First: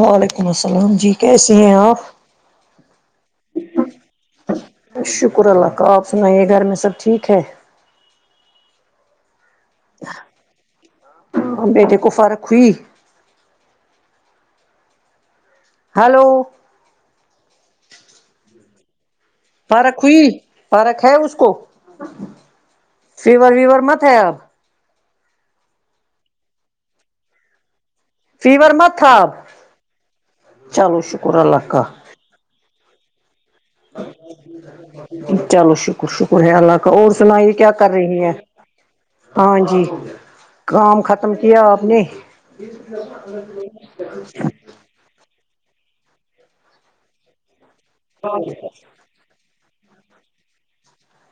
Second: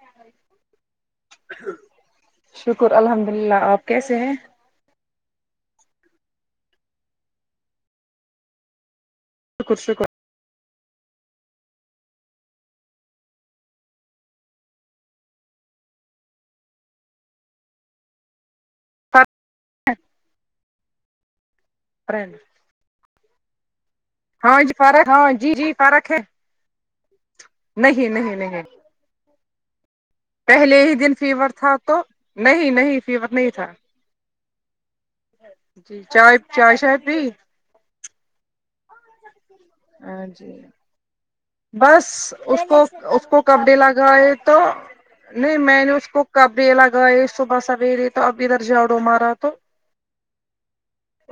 وعلیکم السلام جی کیسی ہیں آپ شکر الحمد للہ آپ کیسے ہیں شکر اللہ کا آپ سنائیے گھر میں سب ٹھیک ہے شکر شکر بیٹے کو فرق ہوئی ہلو فرق ہوئی فرق ہے اس کو فرینڈ فیور ویور مت ہے آپ ہاں جی فرق ہاں جی جی فرق ہے نہیں نہیں فیور مت تھا اب پہلے ہی چلو دن شکر فیور اللہ تھا کا تو نہیں نہیں فیور نہیں تھا چلو جی شکر چائے شکر ہے چائے اللہ کا شائے اور پی سناائیے کیا کر رہی ہے ہاں جی ہاں جی کام ختم کیا آپ نے بس اس کو اس کو کب ڈے لگائے تو نہیں میں نے اس کو کبڑے لگائے صبح سویرے تو اب ادھر جاڑو مارا تو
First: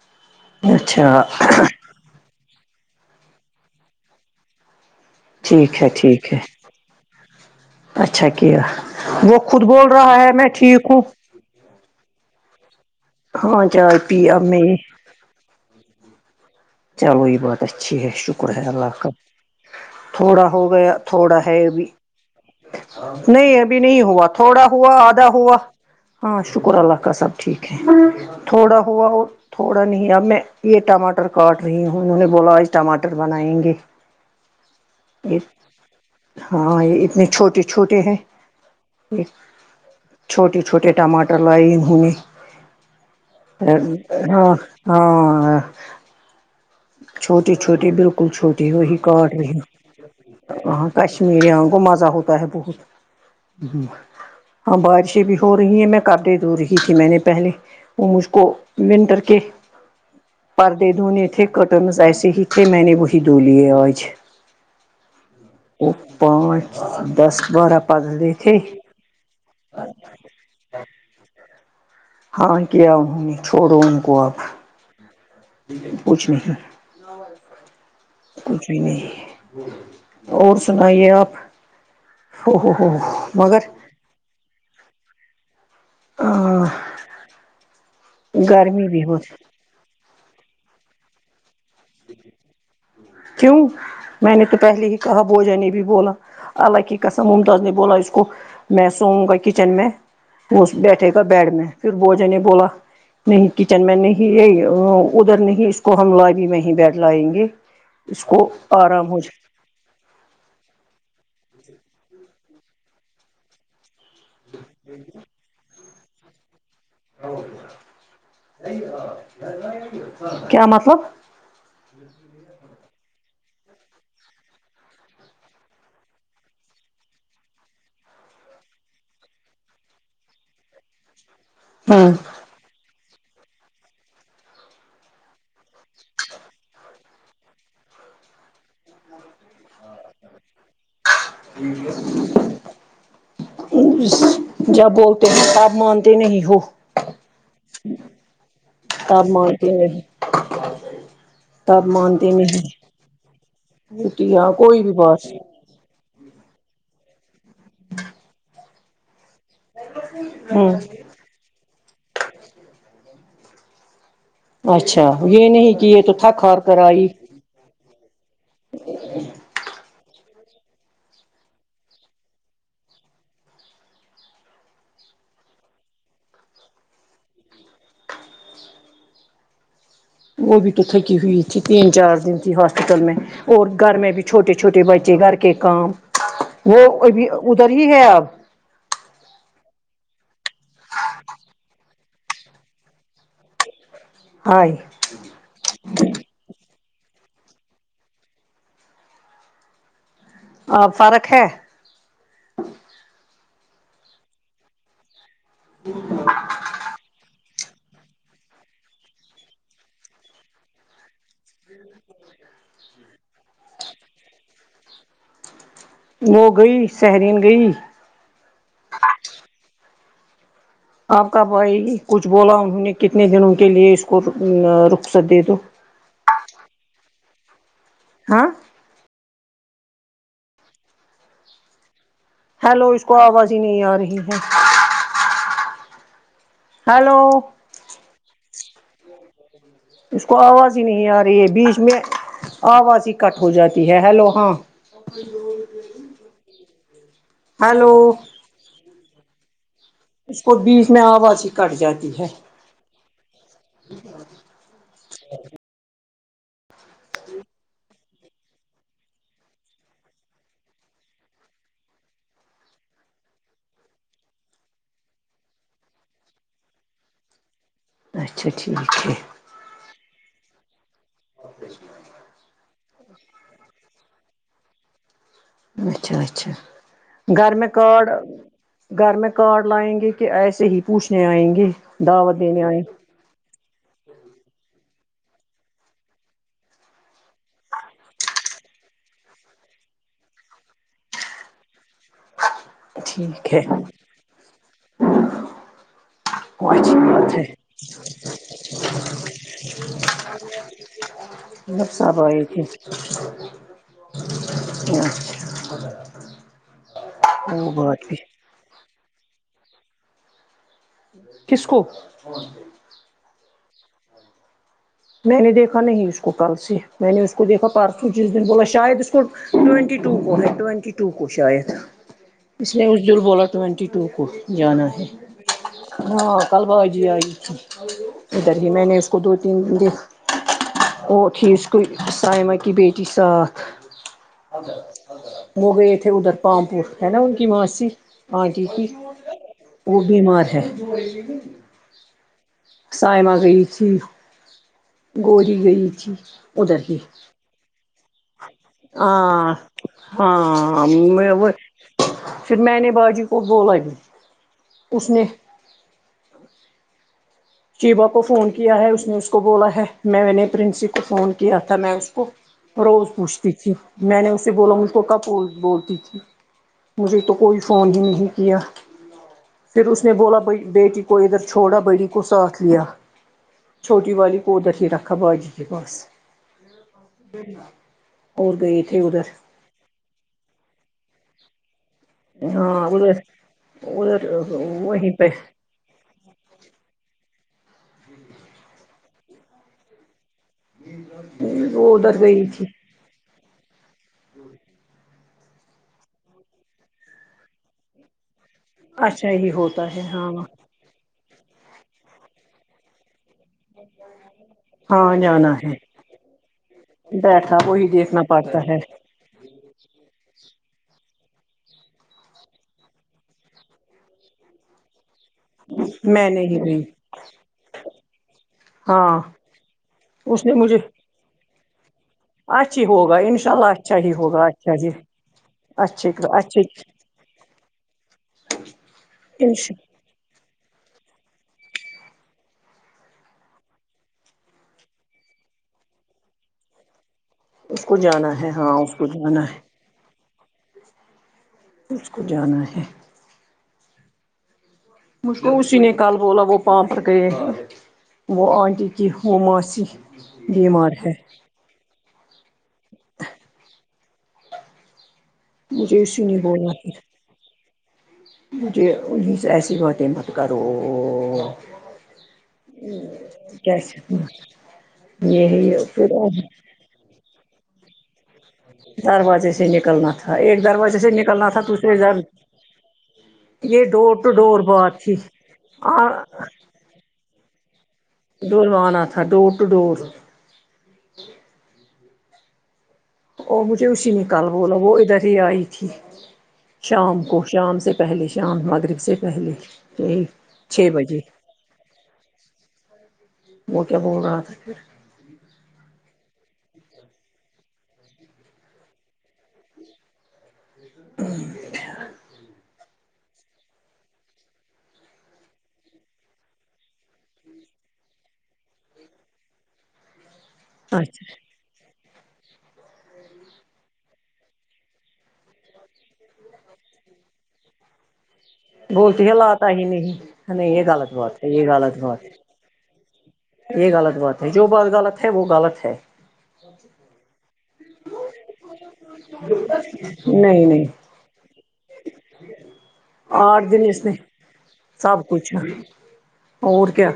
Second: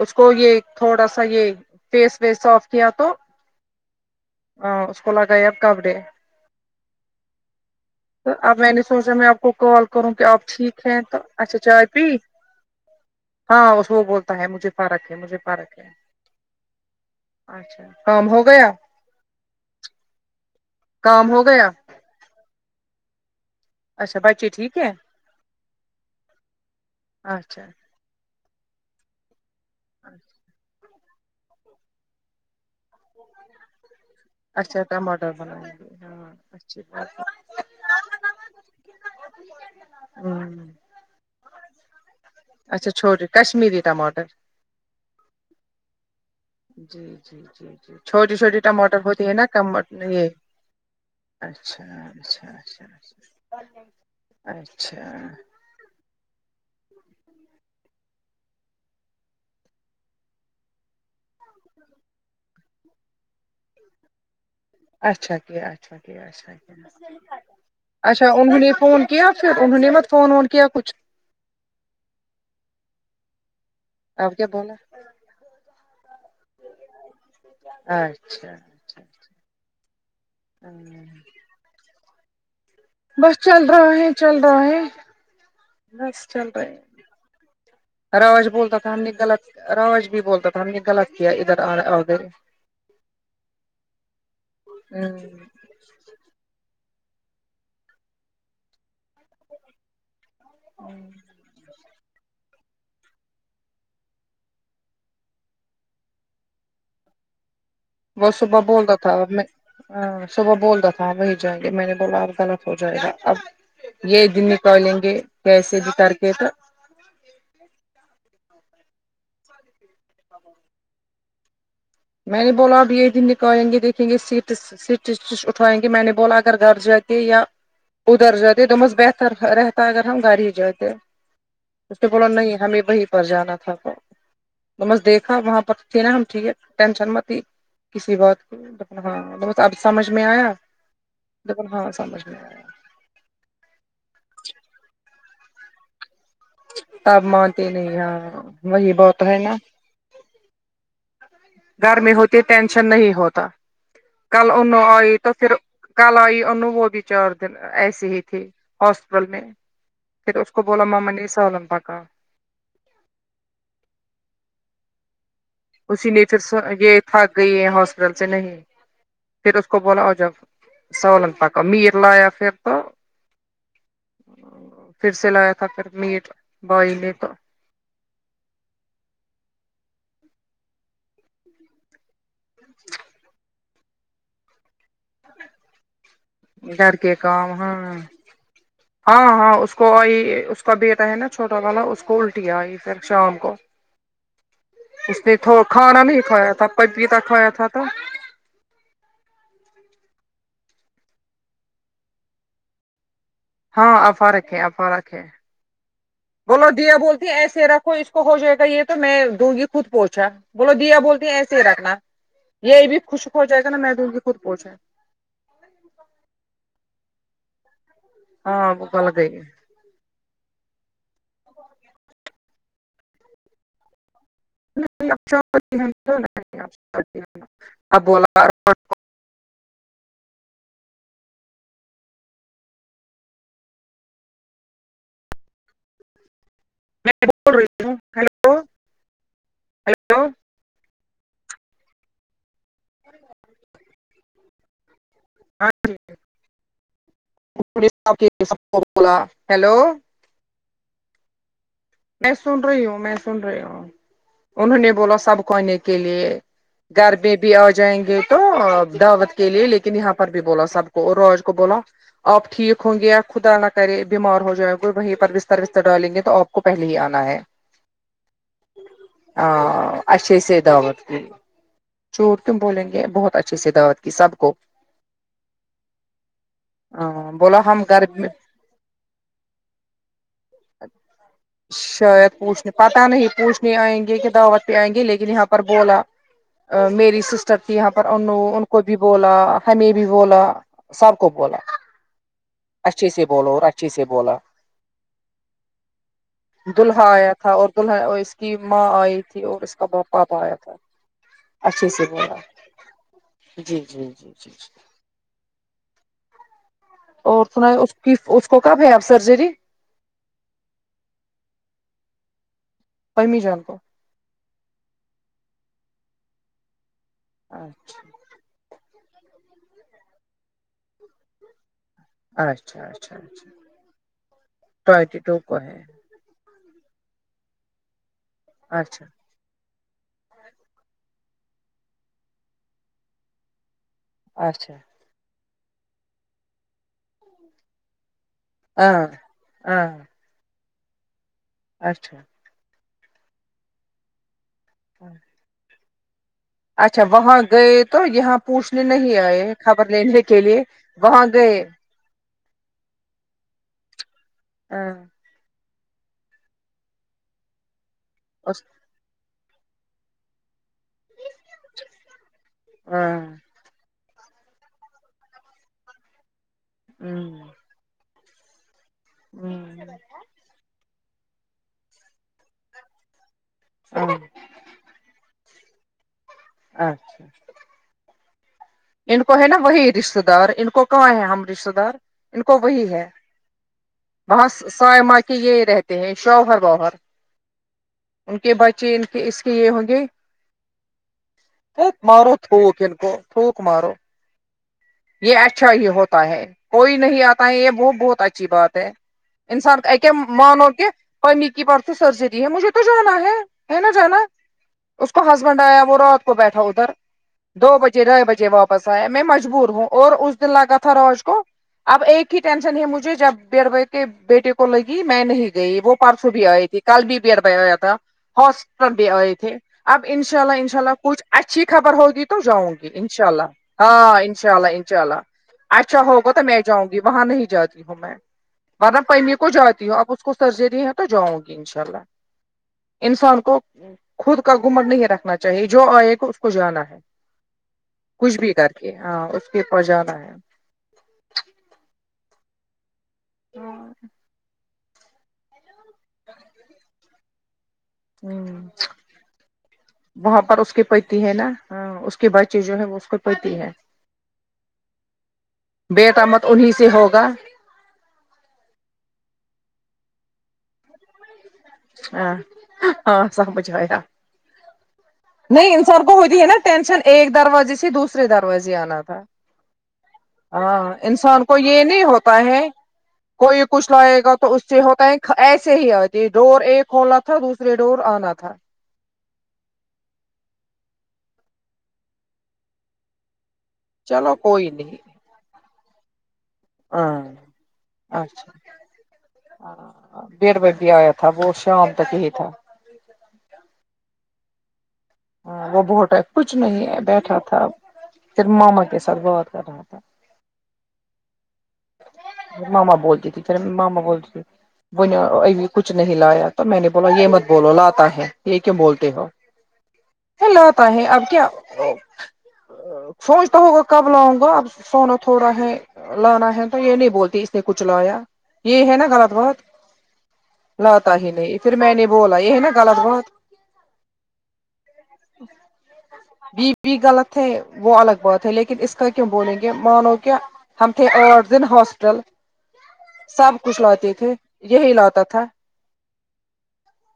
اس کو یے تھوڑا اچھا سا یے فیس ویس صاف کیا تو ہاں اس کو لگائے اب کپ ٹھیک ہے ڈے ٹھیک ہے اچھا تو اب کیا میں نے سوچا میں وہ آپ کو خود کال بول کروں رہا کہ ہے آپ میں ٹھیک ہوں ہیں تو اچھا چائے پی ہاں اس چائے وہ پی بولتا اب ہے میں مجھے یہ فرق ہے مجھے فرق ہے چلو یے بات اچھا اچھی ہے کام ہو شکر ہے گیا اللہ کا تھوڑا ہو گیا کام تھوڑا ہو ہے اور گیا ابھی نہیں ابھی نہیں اچھا ہوا بچے تھوڑا ٹھیک ہے ہوا آدھا ہوا ہاں شکر اللہ کا سب اچھا ٹھیک ہے تھوڑا ہوا اور تھوڑا نہیں اب میں یے ٹماٹر کاٹ رہی ہوں انہوں نے بولا آج ٹماٹر بنائیں گے اچھا ٹماٹر یہ بنائیں گے اچھی ہاں یہ بات ہے اتنے چھوٹے چھوٹے ہیں یہ چھوٹے ہمم چھوٹے ٹماٹر لائے انہوں نے اچھا چھوٹے کشمیری ٹماٹر ہاں ہاں جی جی چھوٹی جی چھوٹی جی بالکل چھوٹی وہی ٹماٹر ہوتی کاٹ ہے نا رہی کم یہ ہاں کشمیریاں کو اچھا مزہ ہوتا ہے اچھا بہت اچھا اچھا یے بھی ہو رہی ہیں میں کاپڑے دھو رہی تھی میں نے پہلے وہ مجھ کو ونٹر کے پردے دھونے تھے کٹنز ایسے ہی تھے میں نے وہی دھولیے آج اچھا کیا وہ اچھا کیا اچھا پانچ کیا دس بارہ اچھا پڑھری تھی انہوں نے فون کیا پھر انہوں نے مت فون وون کیا کچھ ہاں کیا انہوں نے چھوڑو ان کو آپ اب کیا بولا کچھ نہیں اچھا کچھ بھی اچھا نہیں اور سنائیے آپ ہو ہو ہو بس چل مگر رہا ہے چل رہا ہے بس چل رہا ہے رواج بولتا گرمی تھا ہم بھی نے بہت غلط راوج بھی بولتا تھا ہم نے غلط کیا ادھر آ آکے کیوں میں نے تو پہلے ہی کہا بوجا نے بھی بولا اللہ کی قسم ممتاز نے بولا اس کو میں سوؤں گا کچن میں وہ اس بیٹھے گا بیڈ میں پھر بوجا نے بولا نہیں کچن میں نہیں یہ ادھر نہیں اس کو ہم لابی میں بیٹھ لائیں گے اس وہ کو صبح بولتا آرام تھا اب ہوجات میں ہاں صبح بولتا تھا آپ وہی جائیں گے میں نے بولا اب غلط ہو جائے گا اب یہ دن نکالیں گے کیسے بھی کرکے تو کیا مطلب میں نے بولا اب یہ دن نکالیں گے دیکھیں گے سیٹس سٹیچڑس اٹھوائیں گے میں نے بولا اگر گھر جاکے یا ادھر جاتے دمس بہتر رہتا اگر ہم گھر ہی جاتے اس سے بولا نہیں ہمیں وہی پر جانا تھا تو تو بس دیکھا وہاں پر تھے ناں ہم ٹھیک ہے ٹینشن متی کسی کی ہاں بہت اب سمجھ میں آیا ہاں سمجھ میں آیا جب بولتے ہیں تب مانتے نہیں ہو تب مانتے نہیں ہاں وہی بہت تب ہے ناں مانتے [inaudible] تب گھر میں مانتے ہوتی ٹینشن نہیں ہوتا کل یہاں کوئی انوں بھی آئی بات تو پھر کل آئی انو وہ بھی چار دن ایسے ہی تھی ہاسپٹل میں پھر اس کو ہ بولا مما نے سالن پکا اچھا یہ نہیں کہ یہ اسی تو نے تھک ہار پھر کر یہ آئی تھک گئی ہاسپٹل سے نہیں پھر اس کو بولا آجاؤ سولن پکا میر لایا پھر تو پھر سے لایا تھا پھر میٹ بوائل یہ تو وہ بھی تو تھکی ہوئی تھی تین چار دن تھی ہاسپٹل میں اور گھر میں بھی چھوٹے چھوٹے بچے گھر کے کام وہ گھر کے ابھی کام ادھر ہاں ہی ہے اب ہاں ہاں اس کو اس کا بیٹا ہے ناں چھوٹا والا اس کو کو الٹی آئی پھر شام کو آئی اس نے تو کھانا نہیں کھایا تھا پپیتا کھایا تھا تو اب فرق ہے ہاں اب فرق ہے اب فرق ہے [inaudible] بولو دیا بولتی ایسے رکھو اس کو ہوجائے گا یہ تو میں دوں گی خود پوچھا بولو دیا بولتی ایسے ہی رکھنا یہ بھی خوشک ہو جائے گا نا میں تم کی خود پوچھا وہ گئی سہرین گئی ہاں وہ کل گئی آپ کا بھائی کچھ بولا انہوں نے کتنے دنوں کے لیے اس کتو تم [inaudible] اب بولا ہاں ہلو اس کو آواز ہی نہیں آ رہی ہے ہلو تو اس کو آواز ہی نہیں آ رہی ہے بیچ میں آواز ہی کٹ ہو جاتی ہے ہیلو ہاں ہاں ہیلو [inaudible] کہ سب کو بولا ہیلو اس کو بیچ میں آواز ہی کٹ جاتی ہے میں سن رہی ہوں میں سن رہی ہوں انہوں نے بولا سب کو آنے کے لیے گھر میں بھی آ جائیں گے تو دعوت کے لیے لیکن یہاں پر بھی بولا سب کو اور رواج کو بولا آپ ٹھیک ہوں گےیا خدا نہ کرے بیمار ہو جائیں گے وہیں پر بستر وستر ڈالیں گے تو آپ کو پہلے ہی آنا ہے اچھا ٹھیک ہے ہا اچھا سے دعوت دی چوٹ کیو ں بولیں گے یہ بہت اچھے سے دعوت کی سب کو اچھا اچھا گھر بولا میں ہم کاڈ گھر میں گھر میں کارڈ لائیں گے کہ ایسے ہی پوچھنے آئیں گے شاید دعوت دینے پوچھنے آئیں گے؟ پتا نہیں پوچھنے آئیں گے کہ دعوت پہ آئیں گے لیکن یہاں پر بولا میری سسٹر تھی یہاں پر انوں ان کو بھی بولا ہمیں بھی بولا سب کو بولا اچھے سے بولو ٹھیک ہے اور اچھے سے بولا وہ اچھی دلہا آیا بات ہے تھا اور دلہا اس کی ماں آئی تھی اور اس کا پاپا آیا تھا اچھے نفسہ سے اب بولا آئی تھی جی جی جی جی جی اچھا اور وہ سناو اس بات بھی ککہ۔ اس کو کب ہے آپ سرجری کس کو امی جان کو میں نے دیکھا نہیں اس کو کل سے میں نے اس کو دیکھا اچھا پرسوں جس دن بولا شاید اس کو ٹوینٹی ٹو کو ہے ٹوینٹی ٹو کو شاید اس اچھا نے اچھا اچھا اجل بولا ٹوینٹی ٹو کو جانا ہے ٹوینٹی ٹو کو ہے ہاں کل باجی آئی تھی ادھر ہی میں نے اچھا اس کو دو تین اور تھی اس کوئی سائمہ کی بیٹی ساتھ اچھا وہ گئے تھے ادھر پامپور ہے نا ان کی ماسی ہاں جی جی ہاں ہاں وہ بیمار ہے اچھا سائما گئی تھی گوری گئی تھی ادھر ہی اچھا وہاں گئے تو یہاں پوچھنے نہیں آئے ہاں خبر لینے کے لیے ہاں وہاں گئے پھر میں نے باجی کو بولا بھی اس اچھا نے چیبہ کو فون کیا ہے اس نے اس کو بولا ہے میں نے پرنسپ پل کو فون کیا تھا میں اس کو روز پوچھتی تھی میں نے اسے بولا مجھ کو کب بول بولتی تھی مجھے تو کوئی فون بھی نہیں کیا پھر اس نے بولا بھائی بیٹی کو ادھر چھوڑا بڑی کو ساتھ لیا چھوٹی والی کو ادھر ہی رکھا باجی کے پاس اور گئی ان کو ہے نا وہی رشتے دار ان کو کہاں ہے ہم رشتے دار ان کو وہی ہاں ہے ادھر ادھر وہاں وہیں صائمہ پہ کے یہ رہتے تے ہیں شوہر ووہر ان کے بچے ان کے اس کے یہ ہوں گے پھوک وہ مارو تھک کو تھوک مارو ہوں یہ اچھا ہی ہوتا ہے کوئی نہیں آتا ہے یہ وہ بہت اچھی بات اچھا ہی انسان ہوتا ہے ایک ہاں مانو کے امی کی پر سے سرجری ہے مجھے تو جانا ہے ہے نا جانا اس ہاں کو جانا ہسبینڈ ہے آیا وہ رات کو بیٹھا ادھر بیٹھا دو وہی بجے دیکھنا ڈھائی بجے پڑتا ہے واپس آیا میں مجبور ہوں اور اس دن لگا تھا روج کو اب ایک ہی ٹینشن ہے مجھے جب دیور کے بیٹے کو لگی میں نہیں گئی وہ میں پرسوں بھی نہیں آئی تھی گئی کل بھی بیر ب آیا تھا ہاسپٹل بھی ہاں آئے تھے اب ان شاء اس نے اللہ ان مجھے شاء اللہ کچھ اچھی خبر ہوگی تو تو جاؤں اچھی گی ان ہوگا شاء اللہ انشاء اچھا ہی ہاں ہوگا انشاء اللہ اچھا ہی انشاء اللہ اچھا اچھے ہوگا تو میں اچھے جاؤں گی وہاں نہیں جاتی ہوں میں ورنہ پیمی کو انش جاتی ہوں اب اس کو سرجری ہے تو جاؤں گی انشاء اللہ انسان کو خود کا گھمنڈ نہیں رکھنا چاہیے جو آئے گا اس کو جانا ہے اس کو جانا کچھ ہے بھی کر ہاں کے کو ہاں اس جانا ہے کے بس جانا ہے اس کو جانا ہے ہاں مجھ کو اسی نے کل بولا وہ پام پر گئے وہ ہوں آنٹی کی وہ ماسی وہاں پر اس کے بیمار ہے پتی نا ہاں اس کی بچے جو ہے وہ اس کو پڑتی ہے مجھے اسی بیٹا نے مت انہی بولا سے پھر ہوگا مجھے ایسی باتیں مت کرو ہاں ہاں سمجھ آ یا کیسے یہی نہیں انسان پھر کو ہوتی ہے نا ٹینشن ایک دروازے سے دوس دوسرا دروازے آنا تھا دروازے سے نکلنا تھا ایک ہاں دروازے سے انسان نکلنا کو تھا یہ دوسرے نہیں در ہوتا ہے کوئی یہ کچھ ڈور لائے ٹو گا تو ڈور اس سے بات ہوتا تھی ہے ایسے ہی آتی ہے ڈور ایک کاولاد تھ دوسرے ڈور آنا تھا دونوں آنا تھا ڈور ٹو ڈور و مجھے اسی نے چلو کال کوئی بولا وہ نہیں ادھر ہی آئی تھی ہاں شام کو شام سے پہلے اچھا شام مغرب سے پہلے ہاں ڈیڑھ چھ آیا بجے تھا وہ شام تک ہی تھا وہ کیا بول رہا تھا پھر آ وہ بہت کچھ نہیں ہے بیٹھا تھا پھر ماما کے ساتھ بات کر رہا تھا مما بولتی تھی تیرے مما بولتی وہ ابھی کچھ نہیں لایا تو میں نے بولا یہ مت بولو لاتا ہے یہ کیوں بولتے ہو وہ لاتا ہے اب اچھا کیا سوچتا ہوگا کب لاؤں گا اب سونا تھوڑا ہے لانا ہے تو یہ نہیں بولتی اس نے کچھ لایا یہ ہے نا بولتی غلط بات لاتا ہی نہیں نہیں یہ غلط لاتا ہی بات ہے نہیں یہ پھر میں غلط نے بات بولا یہ ہے نا غلط بات یہ غلط بات ہے جو بات غلط ہے وہ غلط ہے بی پی غلط ہے وہ الگ بات ہے لیکن اس کا کیوں بولیں گے مانو کہ نہیں نہیں ہم تھے آٹھ دن ہاسپٹل سب آٹھ کچھ دن اس نے لاتے تھے یہی لاتا سب تھا کچھ اور کیا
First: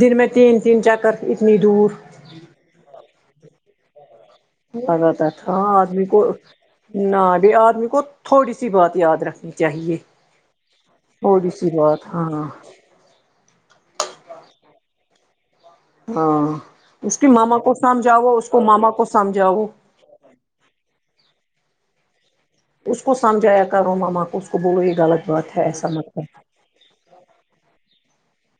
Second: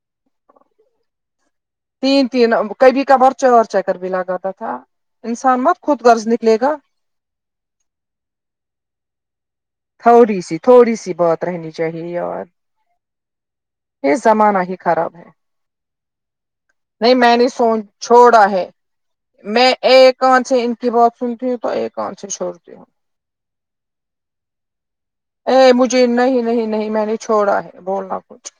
دن میں تین تین چکر اتنی دور تین تین امم کبھے کبار چار چکر بھی لاتا تھا کیا لاتا تھا انسان مت ہاں خود بلکل غرض نکلے گا نا جی آدمی کو تھوڑی سی بات یاد رکھنی چاہیے تھوڑی سی تھوڑی سی بات تھوڑی سی رہنی بات چاہیے ہاں یار ہاں یہ زمانہ ہی خراب ہے ہاں نہیں اس کے میں نے ماما کو سوچ سمجھاؤ وہ چھوڑا اس کو ہے ماما کو سمجھاوہ میں ایک کان سے ان کی بات سنتی ہوں تو ایک کان سے چھوڑتی ہوں اس کو سمجھایا کرو ماما کو اس کو بولو یہ غلط اے بات ہے ایسا مجھے مت کرو نہیں نہیں نہیں میں نے چھوڑا ہے بولنا کچھ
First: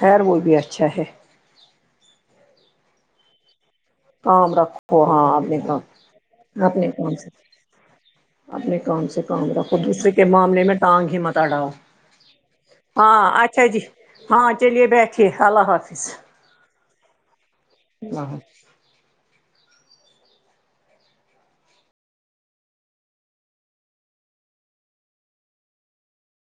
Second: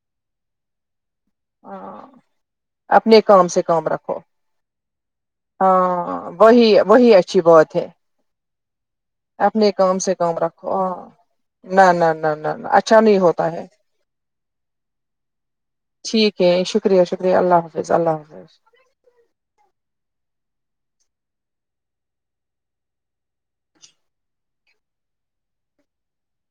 خیر وہ بھی اچھا ہے ہاں اپنے کام سے کام رکھ کام رکھو ہاں اپنے کام وہی اپنے کام وہی سے اچھی بات ہے اپنے کام سے کام اپنے رکھو کام دوسرے سے کے کام معاملے میں رکھو ٹانگ ہاں ہی مت اڑھاؤ نہ نہ نہ نہ اچھا نہیں ہاں ہوتا ہے اچھا جی ہاں چلیے بیٹھیے اللہ حافظ ٹھیک ہے شکریہ شکریہ اللہ حافظ اللہ حافظ